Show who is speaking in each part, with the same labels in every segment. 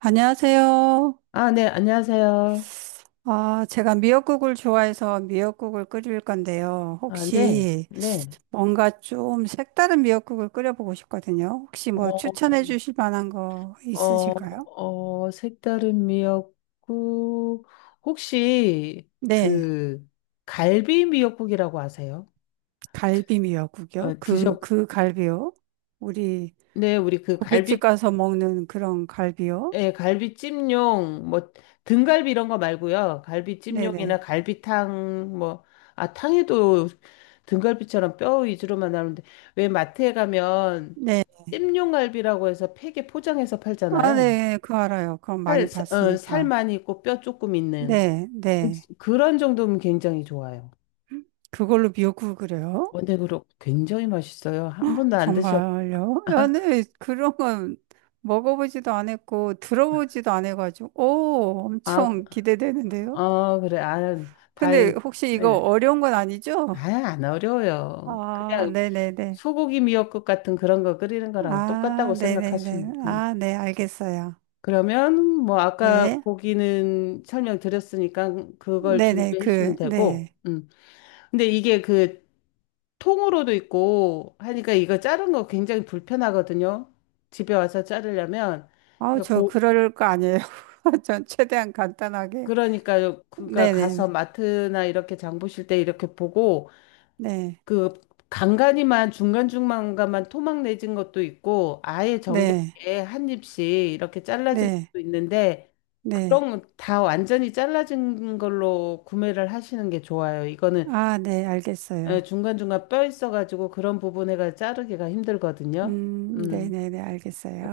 Speaker 1: 안녕하세요.
Speaker 2: 아, 네, 안녕하세요.
Speaker 1: 아, 제가 미역국을 좋아해서 미역국을 끓일 건데요.
Speaker 2: 아, 네,
Speaker 1: 혹시
Speaker 2: 네.
Speaker 1: 뭔가 좀 색다른 미역국을 끓여보고 싶거든요. 혹시 뭐
Speaker 2: 어,
Speaker 1: 추천해 주실 만한 거
Speaker 2: 어,
Speaker 1: 있으실까요?
Speaker 2: 색다른 미역국. 혹시
Speaker 1: 네,
Speaker 2: 그 갈비 미역국이라고 아세요?
Speaker 1: 갈비
Speaker 2: 어,
Speaker 1: 미역국이요.
Speaker 2: 드셔,
Speaker 1: 그 갈비요. 우리
Speaker 2: 네, 우리 그
Speaker 1: 고깃집
Speaker 2: 갈비,
Speaker 1: 가서 먹는 그런 갈비요.
Speaker 2: 예, 갈비찜용, 뭐, 등갈비 이런 거 말고요. 갈비찜용이나
Speaker 1: 네네.
Speaker 2: 갈비탕, 뭐, 아, 탕에도 등갈비처럼 뼈 위주로만 나오는데, 왜 마트에 가면
Speaker 1: 네.
Speaker 2: 찜용 갈비라고 해서 팩에 포장해서
Speaker 1: 아,
Speaker 2: 팔잖아요.
Speaker 1: 네, 그거 알아요. 그건 많이
Speaker 2: 살
Speaker 1: 봤으니까.
Speaker 2: 많이 있고 뼈 조금 있는
Speaker 1: 네,
Speaker 2: 그-
Speaker 1: 네.
Speaker 2: 그런 정도면 굉장히 좋아요.
Speaker 1: 그걸로 미역국을 끓여요?
Speaker 2: 원액으로 굉장히 맛있어요. 한 번도 안 드셔.
Speaker 1: 정말요? 아니, 그런 건 먹어보지도 안했고 들어보지도 안해가지고 오,
Speaker 2: 아,
Speaker 1: 엄청 기대되는데요?
Speaker 2: 그래. 아,
Speaker 1: 근데
Speaker 2: 다행.
Speaker 1: 혹시
Speaker 2: 네.
Speaker 1: 이거
Speaker 2: 네.
Speaker 1: 어려운 건 아니죠?
Speaker 2: 아, 안 어려워요.
Speaker 1: 아,
Speaker 2: 그냥
Speaker 1: 네네네.
Speaker 2: 소고기 미역국 같은 그런 거 끓이는 거랑
Speaker 1: 아,
Speaker 2: 똑같다고
Speaker 1: 네네네.
Speaker 2: 생각하시면. 음.
Speaker 1: 아, 네, 알겠어요.
Speaker 2: 그러면 뭐 아까
Speaker 1: 네.
Speaker 2: 고기는 설명드렸으니까 그걸
Speaker 1: 네네,
Speaker 2: 준비해 주시면
Speaker 1: 그,
Speaker 2: 되고.
Speaker 1: 네.
Speaker 2: 음. 근데 이게 그 통으로도 있고 하니까 이거 자른 거 굉장히 불편하거든요. 집에 와서 자르려면
Speaker 1: 아우,
Speaker 2: 그러니까
Speaker 1: 저
Speaker 2: 고
Speaker 1: 그럴 거 아니에요. 전 최대한 간단하게.
Speaker 2: 그러니까 그러니까 가서
Speaker 1: 네네네.
Speaker 2: 마트나 이렇게 장 보실 때 이렇게 보고
Speaker 1: 네.
Speaker 2: 그 간간이만 중간중간만 토막 내진 것도 있고 아예
Speaker 1: 네.
Speaker 2: 정겹게 한 입씩 이렇게 잘라진
Speaker 1: 네.
Speaker 2: 것도 있는데
Speaker 1: 네.
Speaker 2: 그런 거다 완전히 잘라진 걸로 구매를 하시는 게 좋아요. 이거는
Speaker 1: 아, 네, 알겠어요.
Speaker 2: 에, 중간중간 뼈 있어가지고 그런 부분에가 자르기가 힘들거든요. 음.
Speaker 1: 네네네,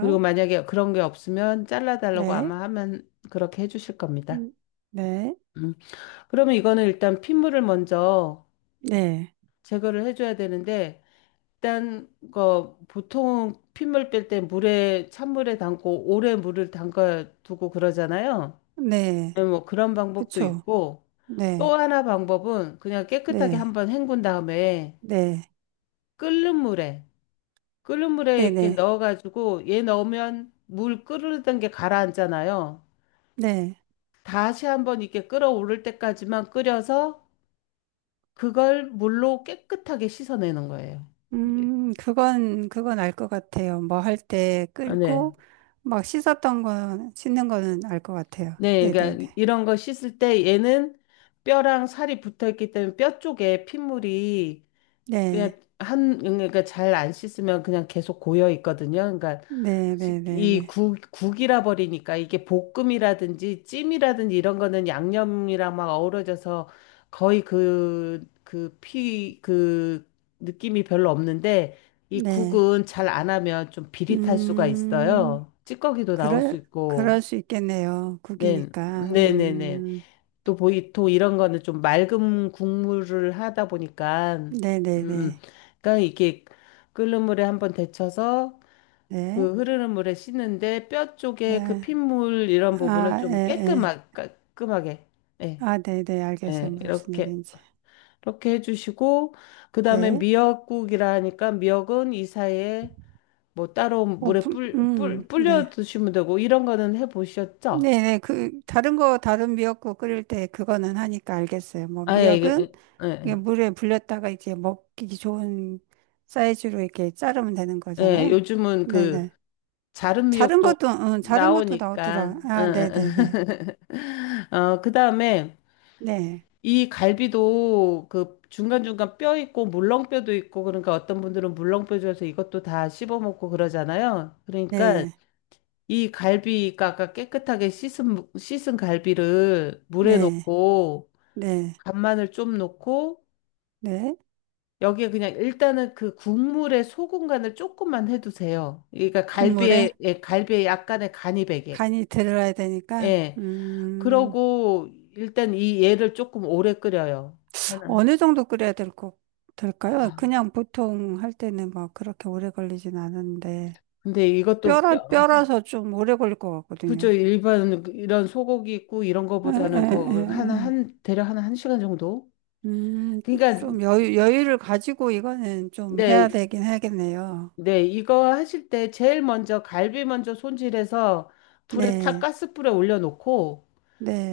Speaker 2: 그리고 만약에 그런 게 없으면 잘라달라고
Speaker 1: 네.
Speaker 2: 아마 하면 그렇게 해주실 겁니다.
Speaker 1: 음, 네,
Speaker 2: 음. 그러면 이거는 일단 핏물을 먼저
Speaker 1: 네,
Speaker 2: 제거를 해줘야 되는데, 일단, 그, 보통 핏물 뺄 때 물에, 찬물에 담고 오래 물을 담가 두고 그러잖아요.
Speaker 1: 네,
Speaker 2: 네, 뭐 그런 방법도
Speaker 1: 그쵸.
Speaker 2: 있고, 또
Speaker 1: 네,
Speaker 2: 하나 방법은 그냥 깨끗하게
Speaker 1: 네,
Speaker 2: 한번 헹군 다음에
Speaker 1: 네,
Speaker 2: 끓는 물에, 끓는 물에
Speaker 1: 네,
Speaker 2: 이렇게
Speaker 1: 네,
Speaker 2: 넣어가지고 얘 넣으면 물 끓는 게 가라앉잖아요.
Speaker 1: 네.
Speaker 2: 다시 한번 이렇게 끓어오를 때까지만 끓여서 그걸 물로 깨끗하게 씻어내는 거예요. 예.
Speaker 1: 그건, 그건 알 것 같아요. 뭐 할 때
Speaker 2: 아, 네.
Speaker 1: 끓고, 막 씻었던 건, 씻는 거는 알 것 같아요.
Speaker 2: 네,
Speaker 1: 네, 네,
Speaker 2: 그러니까
Speaker 1: 네.
Speaker 2: 이런 거 씻을 때 얘는 뼈랑 살이 붙어 있기 때문에 뼈 쪽에 핏물이
Speaker 1: 네,
Speaker 2: 그냥 한 그러니까 잘 안 씻으면 그냥 계속 고여 있거든요. 그러니까
Speaker 1: 네, 네, 네,
Speaker 2: 이
Speaker 1: 네.
Speaker 2: 국이라 버리니까 이게 볶음이라든지 찜이라든지 이런 거는 양념이랑 막 어우러져서 거의 그, 그 느낌이 별로 없는데 이
Speaker 1: 네.
Speaker 2: 국은 잘 안 하면 좀 비릿할 수가
Speaker 1: 음,
Speaker 2: 있어요. 찌꺼기도 나올 수
Speaker 1: 그럴,
Speaker 2: 있고.
Speaker 1: 그럴 수 있겠네요.
Speaker 2: 네,
Speaker 1: 국이니까.
Speaker 2: 네네네. 또 보이토 이런 거는 좀 맑은 국물을 하다 보니까
Speaker 1: 네, 네,
Speaker 2: 음.
Speaker 1: 네.
Speaker 2: 그러니까 이게 끓는 물에 한번 데쳐서
Speaker 1: 네,
Speaker 2: 그 흐르는 물에 씻는데 뼈 쪽에 그
Speaker 1: 네.
Speaker 2: 핏물 이런 부분은
Speaker 1: 아, 예,
Speaker 2: 좀
Speaker 1: 예.
Speaker 2: 깨끗하게 깔끔하게 예,
Speaker 1: 아, 네, 네, 알겠어요.
Speaker 2: 예,
Speaker 1: 무슨
Speaker 2: 이렇게
Speaker 1: 얘기인지.
Speaker 2: 이렇게 해주시고 그다음에
Speaker 1: 네.
Speaker 2: 미역국이라 하니까 미역은 이 사이에 뭐 따로
Speaker 1: 어,
Speaker 2: 물에 불려
Speaker 1: 네.
Speaker 2: 두시면 되고 이런 거는 해보셨죠?
Speaker 1: 네, 네. 그, 다른 미역국 끓일 때 그거는 하니까 알겠어요. 뭐,
Speaker 2: 아예
Speaker 1: 미역은
Speaker 2: 이게 예,
Speaker 1: 이게
Speaker 2: 예.
Speaker 1: 물에 불렸다가 이제 먹기 좋은 사이즈로 이렇게 자르면 되는
Speaker 2: 예,
Speaker 1: 거잖아요.
Speaker 2: 요즘은
Speaker 1: 네,
Speaker 2: 그
Speaker 1: 네.
Speaker 2: 자른
Speaker 1: 자른
Speaker 2: 미역도
Speaker 1: 것도, 응, 자른 것도
Speaker 2: 나오니까.
Speaker 1: 나오더라.
Speaker 2: 응,
Speaker 1: 아, 네,
Speaker 2: 응,
Speaker 1: 네, 네.
Speaker 2: 응. 어, 그다음에
Speaker 1: 네,
Speaker 2: 이 갈비도 그 중간중간 뼈 있고 물렁뼈도 있고 그러니까 어떤 분들은 물렁뼈 줘서 이것도 다 씹어 먹고 그러잖아요. 그러니까
Speaker 1: 네,
Speaker 2: 이 갈비가 아까 깨끗하게 씻은 씻은 갈비를 물에
Speaker 1: 네,
Speaker 2: 넣고
Speaker 1: 네,
Speaker 2: 간마늘 좀 넣고
Speaker 1: 네.
Speaker 2: 여기에 그냥 일단은 그 국물에 소금 간을 조금만 해두세요. 그러니까
Speaker 1: 국물에
Speaker 2: 갈비에 예, 갈비에 약간의 간이 배게.
Speaker 1: 간이 들어야 되니까,
Speaker 2: 예. 그러고 일단 이 얘를 조금 오래 끓여요. 하나.
Speaker 1: 어느 정도 끓여야 될까요?
Speaker 2: 아,
Speaker 1: 그냥 보통 할 때는 막 그렇게 오래 걸리진 않은데,
Speaker 2: 근데 이것도 뼈.
Speaker 1: 뼈라서 좀 오래 걸릴 것
Speaker 2: 그죠
Speaker 1: 같거든요.
Speaker 2: 일반 이런 소고기 있고 이런
Speaker 1: 에, 에,
Speaker 2: 거보다는 더 하나
Speaker 1: 에, 에.
Speaker 2: 한 대략 하나 한 시간 정도?
Speaker 1: 음,
Speaker 2: 그러니까
Speaker 1: 좀 여유를 가지고 이거는 좀 해야
Speaker 2: 네,
Speaker 1: 되긴 하겠네요.
Speaker 2: 네 이거 하실 때 제일 먼저 갈비 먼저 손질해서 불에 탁
Speaker 1: 네,
Speaker 2: 가스불에 올려놓고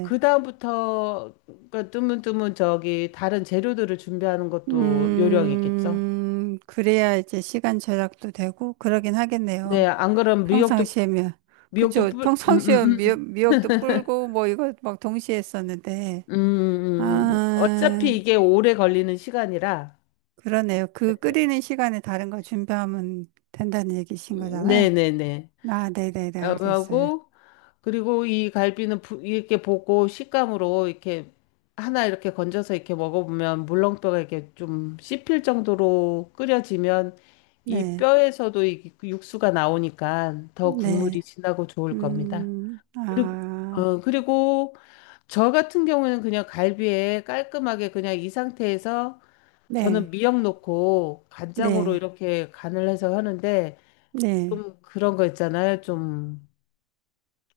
Speaker 2: 그 다음부터 그 뜨문뜨문 저기 다른 재료들을 준비하는 것도 요령이겠죠?
Speaker 1: 그래야 이제 시간 절약도 되고, 그러긴
Speaker 2: 네,
Speaker 1: 하겠네요.
Speaker 2: 안 그러면
Speaker 1: 평상시에면.
Speaker 2: 미역도
Speaker 1: 그쵸. 평상시에 미역도 불고, 뭐 이거 막 동시에 했었는데. 아,
Speaker 2: 어차피 이게 오래 걸리는 시간이라,
Speaker 1: 그러네요. 그 끓이는 시간에 다른 거 준비하면 된다는 얘기신 거잖아요.
Speaker 2: 네네네.
Speaker 1: 아, 네네네, 알겠어요.
Speaker 2: 하고, 그리고 이 갈비는 이렇게 보고 식감으로 이렇게 하나 이렇게 건져서 이렇게 먹어보면 물렁뼈가 이렇게 좀 씹힐 정도로 끓여지면 이
Speaker 1: 네,
Speaker 2: 뼈에서도 이 그 육수가 나오니까 더
Speaker 1: 네,
Speaker 2: 국물이 진하고 좋을 겁니다. 그리고,
Speaker 1: 아,
Speaker 2: 그리고 저 같은 경우에는 그냥 갈비에 깔끔하게 그냥 이 상태에서 저는
Speaker 1: 네,
Speaker 2: 미역 넣고 간장으로
Speaker 1: 네,
Speaker 2: 이렇게 간을 해서 하는데
Speaker 1: 네,
Speaker 2: 좀 그런 거 있잖아요. 좀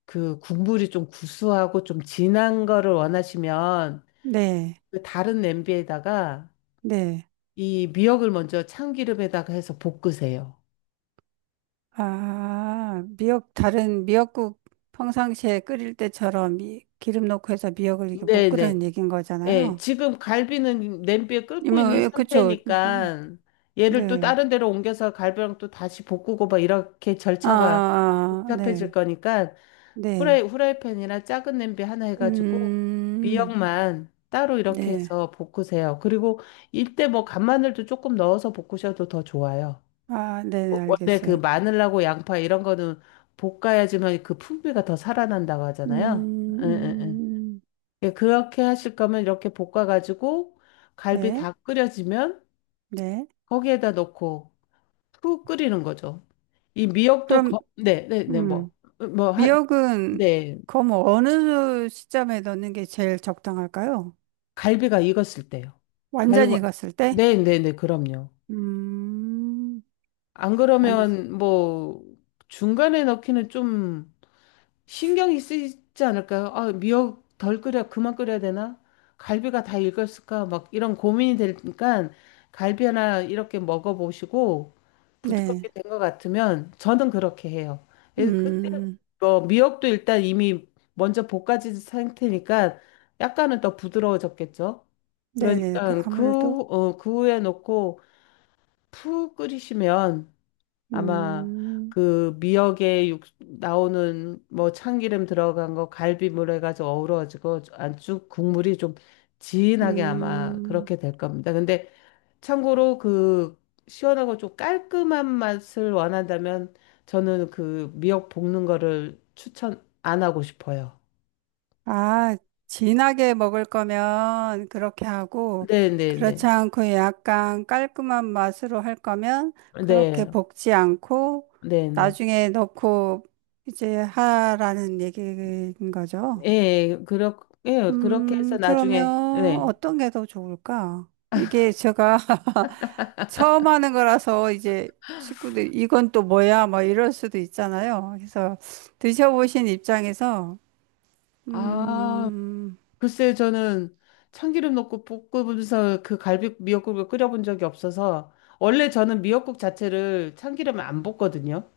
Speaker 2: 그 국물이 좀 구수하고 좀 진한 거를 원하시면
Speaker 1: 네,
Speaker 2: 그 다른 냄비에다가
Speaker 1: 네.
Speaker 2: 이 미역을 먼저 참기름에다가 해서 볶으세요.
Speaker 1: 아, 미역, 다른 미역국 평상시에 끓일 때처럼 기름 넣고 해서 미역을 이렇게 못
Speaker 2: 네네.
Speaker 1: 끓이는 얘기인
Speaker 2: 예,
Speaker 1: 거잖아요.
Speaker 2: 지금 갈비는 냄비에 끓고
Speaker 1: 이모,
Speaker 2: 있는
Speaker 1: 예, 그쵸.
Speaker 2: 상태니까 얘를 또
Speaker 1: 네.
Speaker 2: 다른 데로 옮겨서 갈비랑 또 다시 볶고 막 이렇게
Speaker 1: 아, 아,
Speaker 2: 절차가
Speaker 1: 아, 아,
Speaker 2: 복잡해질
Speaker 1: 네,
Speaker 2: 거니까
Speaker 1: 네.
Speaker 2: 후라이팬이나 작은 냄비 하나 해가지고
Speaker 1: 음,
Speaker 2: 미역만 따로 이렇게
Speaker 1: 네.
Speaker 2: 해서 볶으세요. 그리고 이때 뭐 간마늘도 조금 넣어서 볶으셔도 더 좋아요.
Speaker 1: 아,
Speaker 2: 어,
Speaker 1: 네네,
Speaker 2: 원래 그
Speaker 1: 알겠어요. 그,
Speaker 2: 마늘하고 양파 이런 거는 볶아야지만 그 풍미가 더 살아난다고 하잖아요. 응,
Speaker 1: 음,
Speaker 2: 응, 응.
Speaker 1: 음,
Speaker 2: 예, 그렇게 하실 거면 이렇게 볶아가지고 갈비
Speaker 1: 네,
Speaker 2: 다 끓여지면
Speaker 1: 네.
Speaker 2: 거기에다 넣고 푹 끓이는 거죠. 이 미역도
Speaker 1: 그럼,
Speaker 2: 거, 네, 네, 네, 뭐,
Speaker 1: 음,
Speaker 2: 뭐, 한,
Speaker 1: 미역은,
Speaker 2: 네.
Speaker 1: 그럼 어느 시점에 넣는 게 제일 적당할까요?
Speaker 2: 갈비가 익었을 때요.
Speaker 1: 완전히
Speaker 2: 갈비가
Speaker 1: 익었을 때?
Speaker 2: 네, 네, 네, 그럼요.
Speaker 1: 음,
Speaker 2: 안
Speaker 1: 완,
Speaker 2: 그러면 뭐 중간에 넣기는 좀 신경이 쓰이지 않을까요? 아, 미역 덜 끓여, 그만 끓여야 되나? 갈비가 다 익었을까? 막 이런 고민이 되니까 갈비 하나 이렇게 먹어보시고 부드럽게
Speaker 1: 네.
Speaker 2: 된 것 같으면 저는 그렇게 해요. 그래서 그때
Speaker 1: 음,
Speaker 2: 미역도 일단 이미 먼저 볶아진 상태니까 약간은 더 부드러워졌겠죠?
Speaker 1: 네네. 그
Speaker 2: 그러니까 그,
Speaker 1: 아무래도,
Speaker 2: 그 후에 넣고 푹 끓이시면 아마
Speaker 1: 음,
Speaker 2: 그 미역에 나오는 뭐 참기름 들어간 거 갈비물 해가지고 어우러지고 안쪽 국물이 좀 진하게 아마
Speaker 1: 음.
Speaker 2: 그렇게 될 겁니다. 근데 참고로 그 시원하고 좀 깔끔한 맛을 원한다면 저는 그 미역 볶는 거를 추천 안 하고 싶어요.
Speaker 1: 아, 진하게 먹을 거면 그렇게 하고, 그렇지
Speaker 2: 네네네.
Speaker 1: 않고 약간 깔끔한 맛으로 할 거면 그렇게
Speaker 2: 네.
Speaker 1: 볶지 않고,
Speaker 2: 네네.
Speaker 1: 나중에 넣고 이제 하라는 얘기인 거죠.
Speaker 2: 예, 예, 그렇게 해서 나중에,
Speaker 1: 그러면
Speaker 2: 네.
Speaker 1: 어떤 게 더 좋을까? 이게 제가 처음 하는 거라서 이제 식구들 이건 또 뭐야? 뭐 이럴 수도 있잖아요. 그래서 드셔보신 입장에서,
Speaker 2: 아,
Speaker 1: 음,
Speaker 2: 글쎄, 저는 참기름 넣고 볶으면서 그 갈비 미역국을 끓여본 적이 없어서, 원래 저는 미역국 자체를 참기름을 안 볶거든요.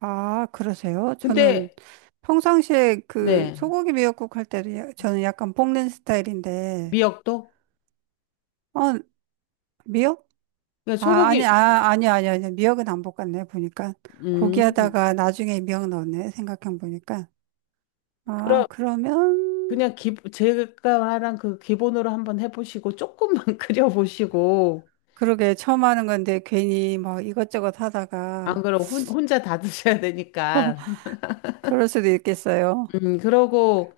Speaker 1: 아, 그러세요? 저는
Speaker 2: 근데,
Speaker 1: 평상시에 그
Speaker 2: 네,
Speaker 1: 소고기 미역국 할 때도 저는 약간 볶는 스타일인데,
Speaker 2: 미역도?
Speaker 1: 어, 미역?
Speaker 2: 그냥
Speaker 1: 아, 아니,
Speaker 2: 소고기,
Speaker 1: 아, 아니, 아니, 아니. 미역은 안 볶았네, 보니까. 고기
Speaker 2: 음,
Speaker 1: 하다가 나중에 미역 넣었네, 생각해 보니까. 아,
Speaker 2: 그럼,
Speaker 1: 그러면,
Speaker 2: 그냥 제가 말한 그 기본으로 한번 해보시고, 조금만 끓여보시고,
Speaker 1: 그러게, 처음 하는 건데 괜히 뭐 이것저것 하다가
Speaker 2: 안그면 혼자 다 드셔야 되니까.
Speaker 1: 그럴 수도 있겠어요.
Speaker 2: 그러고,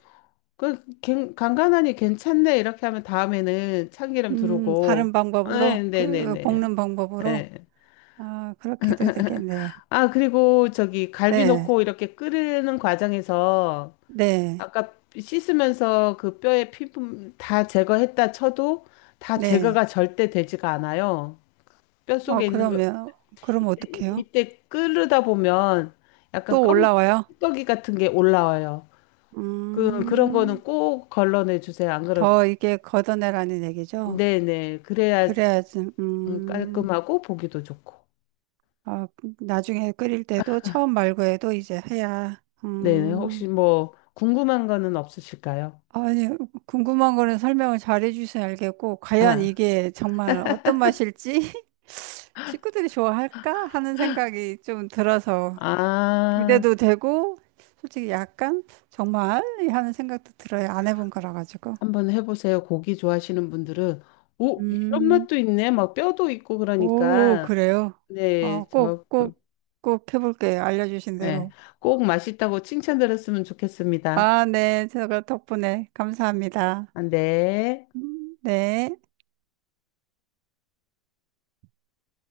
Speaker 2: 그, 간간하니 괜찮네. 이렇게 하면 다음에는 참기름 두르고,
Speaker 1: 다른
Speaker 2: 네,
Speaker 1: 방법으로,
Speaker 2: 네, 네,
Speaker 1: 그,
Speaker 2: 네.
Speaker 1: 볶는 방법으로.
Speaker 2: 네.
Speaker 1: 아, 그렇게 도 되겠네.
Speaker 2: 아, 그리고 저기 갈비
Speaker 1: 네,
Speaker 2: 넣고 이렇게 끓이는 과정에서
Speaker 1: 네,
Speaker 2: 아까 씻으면서 그 뼈에 피부 다 제거했다 쳐도 다
Speaker 1: 네.
Speaker 2: 제거가 절대 되지가 않아요. 뼈
Speaker 1: 어,
Speaker 2: 속에 있는 거
Speaker 1: 그럼
Speaker 2: 이때,
Speaker 1: 어떡해요?
Speaker 2: 이때 끓이다 보면 약간
Speaker 1: 또
Speaker 2: 검은
Speaker 1: 올라와요?
Speaker 2: 떡이 같은 게 올라와요. 그 그런
Speaker 1: 음,
Speaker 2: 거는 꼭 걸러내 주세요. 안 그러면
Speaker 1: 더 이게 걷어내라는 얘기죠?
Speaker 2: 네네 그래야
Speaker 1: 그래야지,
Speaker 2: 깔끔하고 보기도 좋고.
Speaker 1: 어, 나중에 끓일 때도 처음 말고 해도 이제 해야,
Speaker 2: 네네 혹시 뭐 궁금한 거는 없으실까요?
Speaker 1: 아니, 궁금한 거는 설명을 잘 해주셔야 알겠고, 과연
Speaker 2: 아.
Speaker 1: 이게 정말 어떤 맛일지 식구들이 좋아할까 하는 생각이 좀 들어서
Speaker 2: 아,
Speaker 1: 기대도 되고, 솔직히 약간 정말 하는 생각도 들어요. 안 해본 거라 가지고.
Speaker 2: 한번 해보세요. 고기 좋아하시는 분들은, 오, 이런
Speaker 1: 음.
Speaker 2: 맛도 있네. 막 뼈도 있고
Speaker 1: 오,
Speaker 2: 그러니까.
Speaker 1: 그래요? 어,
Speaker 2: 네, 저,
Speaker 1: 꼭,
Speaker 2: 그,
Speaker 1: 꼭, 꼭 해볼게요. 알려주신
Speaker 2: 예,
Speaker 1: 대로.
Speaker 2: 꼭 맛있다고 칭찬 들었으면 좋겠습니다.
Speaker 1: 아, 네. 제가 덕분에 감사합니다.
Speaker 2: 안 돼.
Speaker 1: 네.